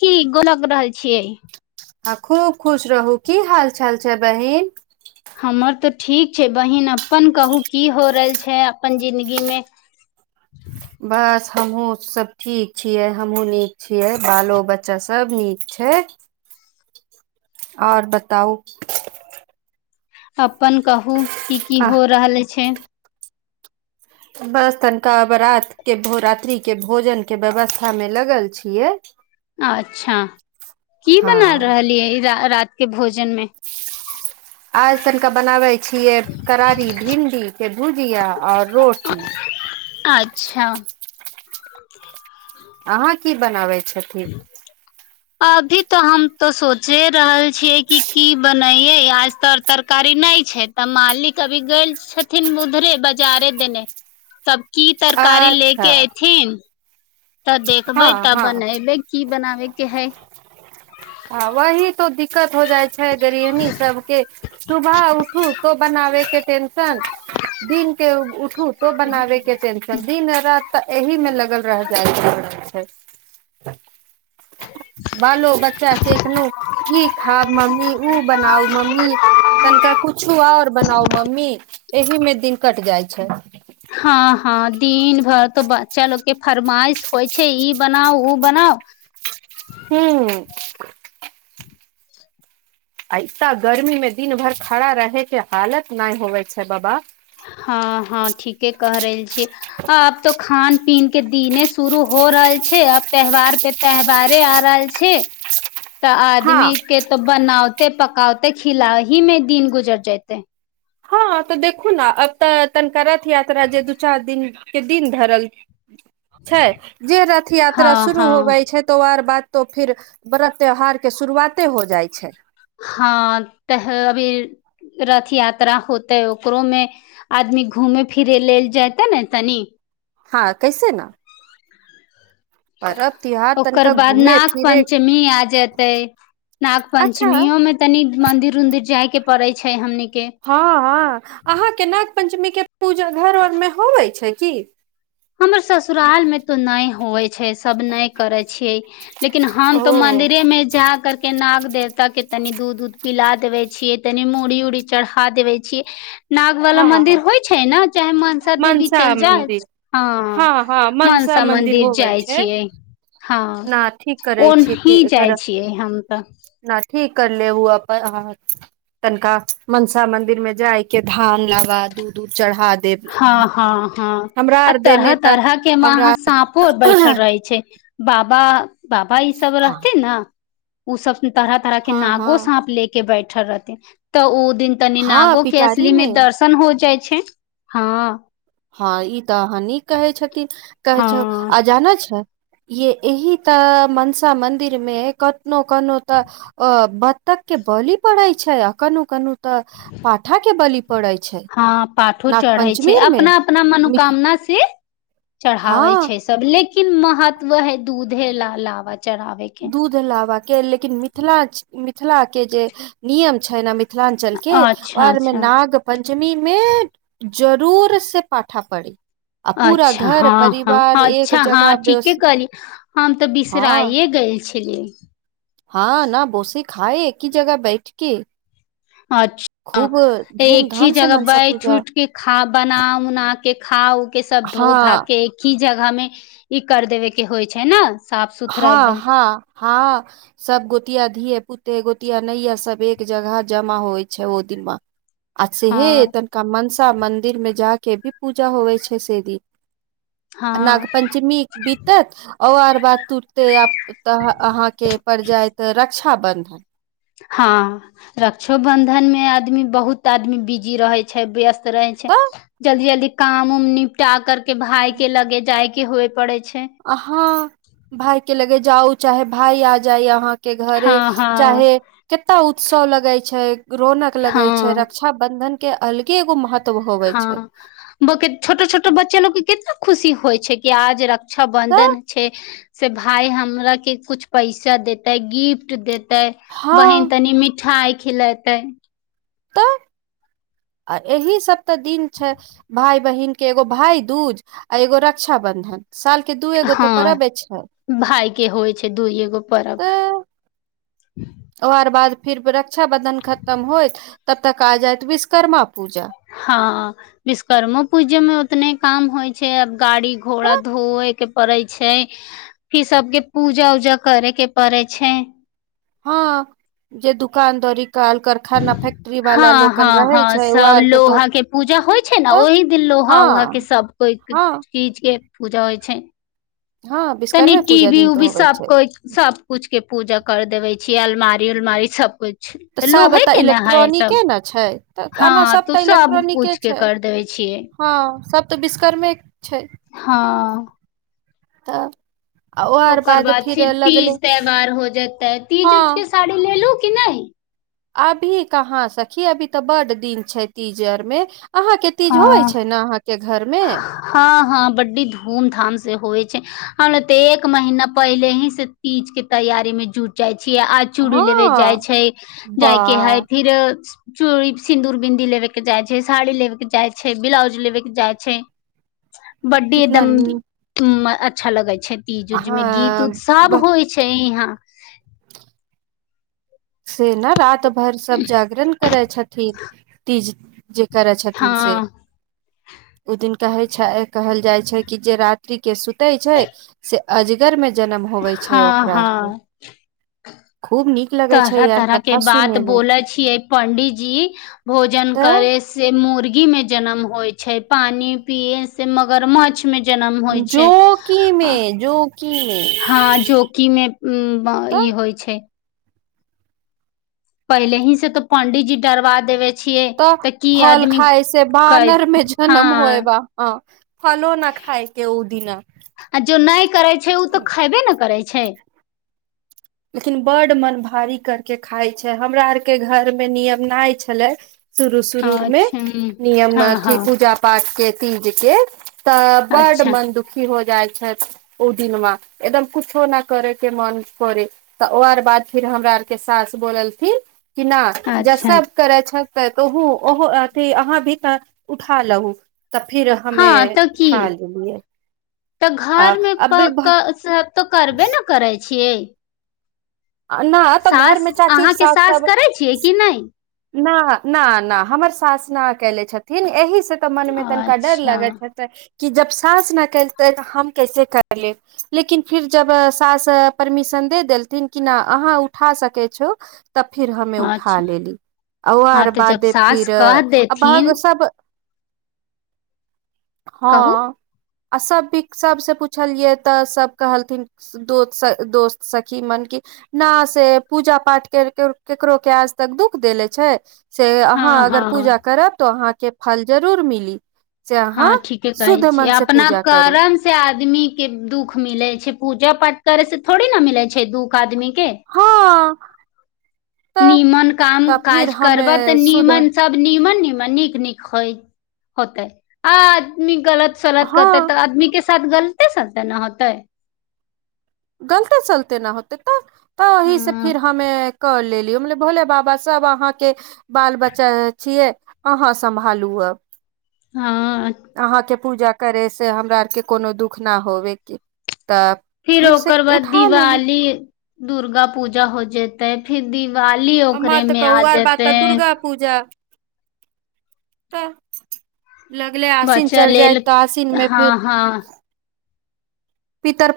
की गोर लग रहल छियै। आ खूब खुश रहू की हाल चाल छै बहिन। हमर तऽ ठीक छै बहिन अपन कहू की हो रहल छै अपन जिंन्दगी मे बस हमहूँ सब ठीक छियै हमहूँ नीक छियै बालो बच्चा सब नीक छै। आओर बताउ। अपन कहू की की आह हो रहल छै बस तनिका बराात के भोरात्रि के भोजनके व्यवस्थामे लगल छियै [inaudible] अच्छा की हँ बनाल रहलियै रा-रातके भोजनमे आज तनिका बनाबे छियै करारी भिंडीके भुजिया आओर रोटी अच्छा [inaudible] अहाँ की बनाबै छथि। [inaudible] अभी तऽ हम तऽ सोचे रहल छीयै कि की बनैये आजतऽ। तरकारी नहि छै तऽ मालिक अभी गेल छथिन उधरे बाजारे देने। तब की तरकारी ले के अच्छा ऐथिन तऽ देखबै हँ तब हँ बनेबै की बनाबेके हइ आ वही तो दिक्कत हो जाइ छै गृहणी सबके सुबह उठू तो बनाबे के टेन- टेनशन दिनके उठू तो बनाबे के टेनशन त दिन राति तऽ एहिमे लगल रह जाय छैय बालो बच्चा चैतनो ई खाउ मम्मी ओ बनाउ मम्मी तनिका कुछो आ आओर बनाउ मम्मी एहिमे दिन कट जाइ छै हाँ हाँ दिन भरि तऽ बच्चा लोकके फरमाइश होइ छै ई बनाउ ओ बनाउ हूँ आ इतना गर्मीमे दिन भर खड़ा रहे के हालत नहि होवे छै बाबा हाँ हाँ ठीके कहि रहल छी आब तो खान पीन के दिने शुरू हो रहल छै आब त्यौहार पे त्यौहारे आ रहल छै तऽ हँ आदमी के तो बनावते पकावते खिला ही मे दिन गुजर जेते हाँ तऽ देखू ने अब तऽ तनिका रथ यात्रा जे दू चार दिन के दिन धरल छैय जे रथ हँ यात्रा शुरू होबै हँ छैय तो आर बाद तो फिर व्रत त्यौहार के शुरुआते हो जाइ छै हाँ तऽ अभी रथ यात्रा होतै ओकरोमे आदमी घूमे फिरे लेल जयते नै तनी हँ कैसे न त्योहार ओकर तनिका बाद घूमे नाग फिरे पञ्चमी आ जेतै नाग अच्छा पञ्चमीयो मे तनि मन्दिर उदिर जाय के पड़ै छै हमनी के हँ हँ अहाँ के नाग पञ्चमीक के पूजा घर ओर मे होबै छै की हमर ससुराल मे त नय होइ छै सब नय करैय छियै लेकिन हम ओ तो मंदिरे में जा कर के नाग देवता के तनि दूध उध पिला देबे छियै तनि मुड़ी उडी चढ़ा देबे छियै नाग वाला हँ मंदिर हँ होइ छै ने चाहे मनसा देवी चल जायथ हँ हँ मनसा मन्दिर होबै जाइ छै छियै हँ ठीक करै छी ओनही थी जाइ करह छियै हम तऽ न ठीक कर ले ओ अपन तनिका मनसा मंदिर मे जाइके धान लाबा दूध उध चढ़ा देब हँ हँ हँ हमरा आ आर तरह देने तऽ तरह के महाँ हमरा सांप कोइ बैठल रहै छै बाबा बाबा ई सब हँ रहते ने उ सब तरह तरह के हँ नागो हँ सााँप ले के बैठल रहथि त ओ दिन तनि हँ नागो के पिटारी असली मे दर्शन हो जाइ छै हँ हँ ई त अहाँ नीक कहै छथिन कहै छौ हँ आ जाना छै ये एहि त मनसा मन्दिरमे कतनो कनो त अ बत्तख के बली पड़ै छै आ कनो कनो त पाठा के बलि पड़ै छै हँ पाठो नाग चढ़ै छै पंचमीर मे अपना अपना मिठ मनोकामना से चढ़ाबै हँ छै सब लेकिन महत्व है दूधे ला लावा चढ़ावे के दूध लाबा के लेकिन मिथिला मिथिलाके जे नियम छैय ने मि मिथिलांचल के अच्छा आओर मे अच्छा नाग पञ्चमी मे जरूर से पाठा पढ़ी अच्छा हँ हँ एक अच्छा हँ जगह ठीके बेस कहली हम त हँ बिसराइए गेल छैलि हँ न बोसी खाय एकी जगह बैठके अच्छ एक ही धूमधाम से जगह मनसा बैठ पूजा उठ के खा बना उना के खा उ के सब धो धा हँ के की जगह मे ई कर देबे के होय छै न हँ-हँ-हँ सब गोतिया धिये पुते गोतिया नैय ये सब एक जगह जमा होय छै ओदिमा आ सेहे हँ तनिका मनसा मन्दिरमे जा के भी पूजा होवै छै से दिन आ हँ नागपंचमी बितत आओर बात टूटते आब त अहाँ के पड़ जायत रक्षाबन्धन हँ रक्षोबन्धन मे आदमी बहुत आदमी बिजी रहै छै व्यस्त स्त रहय तऽ छैय जल्दी जल्दी काम उम निपटा कर के भाय के लगे जाय के होय पड़े छै आ हाँ भाय के लगे जाउ चाहे भाय आ जाय ये अहाँ के घरे हँ हँ चाहे केतना उत्सव लगय छै रौनक लगय छै हँ रक्ष बंधन के अलगे एगो महत्व होवे छै बाकी छोटो छोटो बच्चे लोग के केतना खुशी होय छै की आज रक्षा बंधन तऽ छैय से भाय हमरा के कुछ पैसा देतय गिफ्ट देत तै बहीन हँ तनी मिठाई खिलेतय तऽ आ एहि सब त दिन छै भाय बहिन के एगो भाय दूज आ एगो रक्षा बन्धन साल के दूए गो तो हँ परवे छै भाय के होइ छै दू एगो पर्व एं ओकर बाद फिर रक्षााबन्धन खत्म होइत तब तक आ जायत विश्वकर्मा पूजा हँ विश्वकर्मो पूजे मे ओतने काम होय छैय अब गाड़ी घोड़ा धोय के पड़ै छैय ई सबके पूजा उजा करय के पड़य छै हँ जे दुकानदारी काल कर हँ-हँ-हँ छै ओ सब आर तो लोहा के पूजा होय छै ने तऽ ओही दिन लोहा उहा के हँ सब कोइ हँ चीज के पूजा होय छै हँ तनी विश्वकर्मे टी पूजा वी दिन तऽ उवी होबै सब छै कोइ सब कुछ के पूजा करैत देबै छी अलमारी उलमारी सब कोइ तऽ सब लोहे एतऽ के न हय सब इलेक्ट्रॉनिके ने छै तऽ हँ एना तू तऽ सब इलेक्ट्रॉनिके कुछ के छै कर देबे छियै हँ सब त विशकर्मे छै हँ तब ओकर बाद फिर तीज त्योहार हो जेतै तीज उज हँ के साड़ी लेलू की नय अभी कहाँ सखी अभी त बड दिन छै तीज आर मे अहाँ के तीज होय हँ छै ने अहाँके घर मे हँ हँ बड्डी धूम धाम से होय छै हम ल ते एक महीना पहिले ही से तीज के तैयारी मे जुट जाय छी आज चूड़ी हँ लेबे जाय छैय जाइके हय वाह फिरो चूड़ी सिन्दूर बिन्दी लेबे के जाय छैय साड़ी लेवे के जाय छैय ब्लाउज लेवे के जाय छैय बर्थ डे कितना एकदम नीक म अच्छा लगे छै तीज उज में गीत उत हँ सब होय छै ते ई हाँ से न रात भर सभ जागरण करय छथि तीज जे करै छथिन से हँ उ दिन कहै छै कहल जाइ छै कि जे रात्रि के सुतै छै से अजगर में जनम होवे छै हँ ओकरा आर के हँ खूब नीक ल तरह तरह के बात बोले छिये पंडी जी भोजन तऽ करे से मोरगी मे जनम होय छै पानी पिये से मगरमच्छ मे जनम होय छै जोकी मे जोकी मे हाँ जोंकी मे ऊं वा तऽ ई होइ छै पहिले ही से त पंडिजी डरबा देवे छियै त तऽ की फल आदमी खाय से कै बानर मे हँ जनम होय बा हँ फलो न खाए के उ दिना आ जो नय करे छै ओ त खेबे ने करै छै लेकिन बड्ड मन भारी करके खाइ छै हमरा आरके घरमे नियम नय छलै शुरू शुरू मे अच्छा नियम हँ अथी हँ पूजा पाठ के तीज के त बड अच्छा मंदुक दुखी हो जाइ छै ओ दिन मे एकदम कुछो न करे के मन करे त ओ आर बाद फेर हमरा आरके सास बोललथिन कि न अच्छा जैसे करै छथि ओहो ओहो अथी अहाँ भी त उठा लहु त फिर हमे उठा लेलिये त घर मे त-स- से त करबे न करैय छियै नय एतय सास घरमे चाची अहाँके सास सब करै छियै कि नहि ना ना ना हमर सास ना केले छथिन एहि से त मन मे तनिका डर अच्छा लगैत है कि जब सास न केलते त हम कैसे कर लेब लेकिन फिर जब सास परमिशन दे देलथिन किना अहाँ उठा सकै छौ तब फिर हमे उठा अच्छा लेली हँ आओर तऽ जब बाद सास फिर कह देथिन सब कहू हँ आ सब भी सब से पुछलियै त सब कहलथिन दोस्त दोस्त सखी मन की न से पूजा पाठ कर के केकरो के आज तक दुःख देेले छै से हँ अहाँ अगर हँ पूजा करब त अहाँके फल जरूर मिली से अहाँ हँ ठीके कहै शुद्ध छी मन से अपना पूजा करू कारण से आदमी के दुःख मिले छै पूजा पाठ करे से थोड़ी न मिले छै दुःख आदमी के हँ तऽ नीमन काम तऽ फिर काज हमे करब त शुद्ध नीमन सब नीमन नीमन नीक नीक होतै आ आदमी गलत त शरद हँ करतै त आदमी के साथ गलते सलते न होतै गलते सलते न होतै त त ओहि सँ हँ फेर हमे क लेलिय भोले बाबा सब अहाँके बाल बच्चा छियै अहाँ सम्भालू अब हँ अहाँके पूजा करय से हमरा आर के कोनो दुःख नहि होबेके तब फिर ओकर बाद दिवाली दुर्गा पूजा हो जेतै फिर दिवाली आ माँ ओकरे तऽ में आ कहू आर बात जेते तऽ दुर्गा पूजा त लगले आसीन बच्चा चढ़ि लेल जाइ त आसीन मे हँ फिर हँ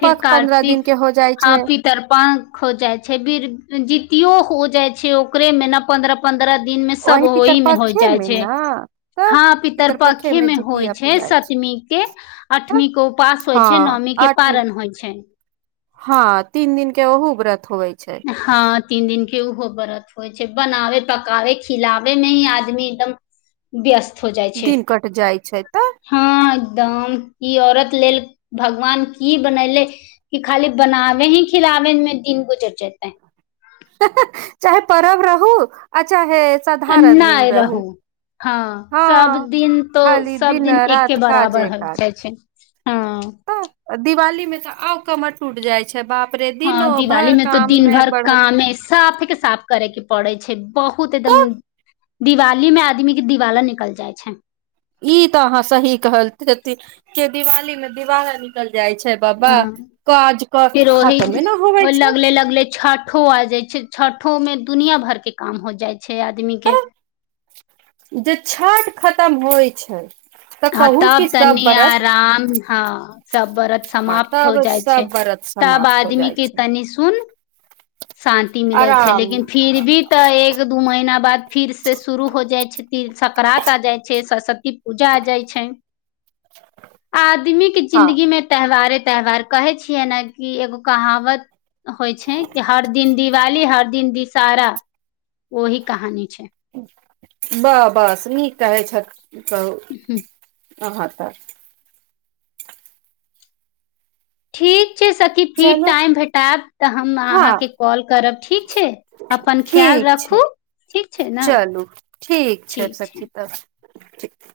फेर पन्द्रह कार्तिक दिन के हो जाइ हँ छै पी तरपण हो जाइ छै बीर जीतियो हो जाइ छै ओकरेमे न पन्द्र पन्द्रह दिन मे सब वही ओहि मे हो पितरपक्षे जाइ मे छै ने तऽ हँ पितर पितरपक्षे पखे मे होइ जितिया छै पूजा सब सप्तमी के तऽ आठवीं के उपवास होइ हँ छै नौमी के आठ पारन होइ छै हँ तीन दिन के ओहु व्रत होइ छै हँ तीन दिन के ओहो व्रत होइ छै बनावे पकाबे खिलाबे मे ही आदमी एकदम व्यस्त हो जाइ छै दिन कट जाइ छै तऽ हँ एकदम ई औरत लेल भगवान की बनेले की खाली बनावे ही खिलावे मे दिन गुजर जेते। चाहे परब रहू आ चाहे साधारण नै दिन रहू हँ सब हँ दिन तो खाली सब दिन रात एके काजे बराबर होइ काज जाइ छै हँ तऽ दिवाली मे त आउ कमर टूट जाय छै बाप रे दिनो हँ दिवाली भर में त काम दिन मे भर बढ़त कामे साफे के साफ करे के पड़े छै बहुत एकदम तऽ दिवाली मे आदमी के दिवाला निकल जाइ छै ई त अहाँ सही कहलखिन के दिवाली में दिवाला निकल जाय छै बाबा हँ काज क फेर ओहि खतमे न ओ होवे छै। लगले लगले छठ छठो आ जाइ छै छठो में दुनिया भर के काम हो जाइ छै आदमी के। जे छठ खतम होइ छै तऽ हाँ कहू कि तब सब तनि व्रत आराम हाँ सब व्रत हँ समाप्त हो तब जाइ छै। सब व्रत तब समाप्त हो जाइ आदमीके छै तनि सुन- शान्ति मिलै छै आराम लेकिन फिर भी तऽ एक दू महीना बाद फिरसँ शुरू हो जाइ छै त सकरा्त आ जाइ छै। सरस्वती उजा आ जाइ छै आदमी हँ जिंन्दगीमे त्यौहारे त्यौहार कहै छियै ने कि एगो कहावत होइ छै हर दिन दिवाली हर दिन दिशहरा ओही कहानी छै बाह बस नीक कहै छथि कहू हूँ अहाँ तऽ ठीक छै सखी फिर चलू टाइम भेटाएब तऽ हम हँ अहाँके कॉल करब ठीक छै। अपन ख्याल ठीक छै रखू। चलू ठीक छै सखी तऽ ठीक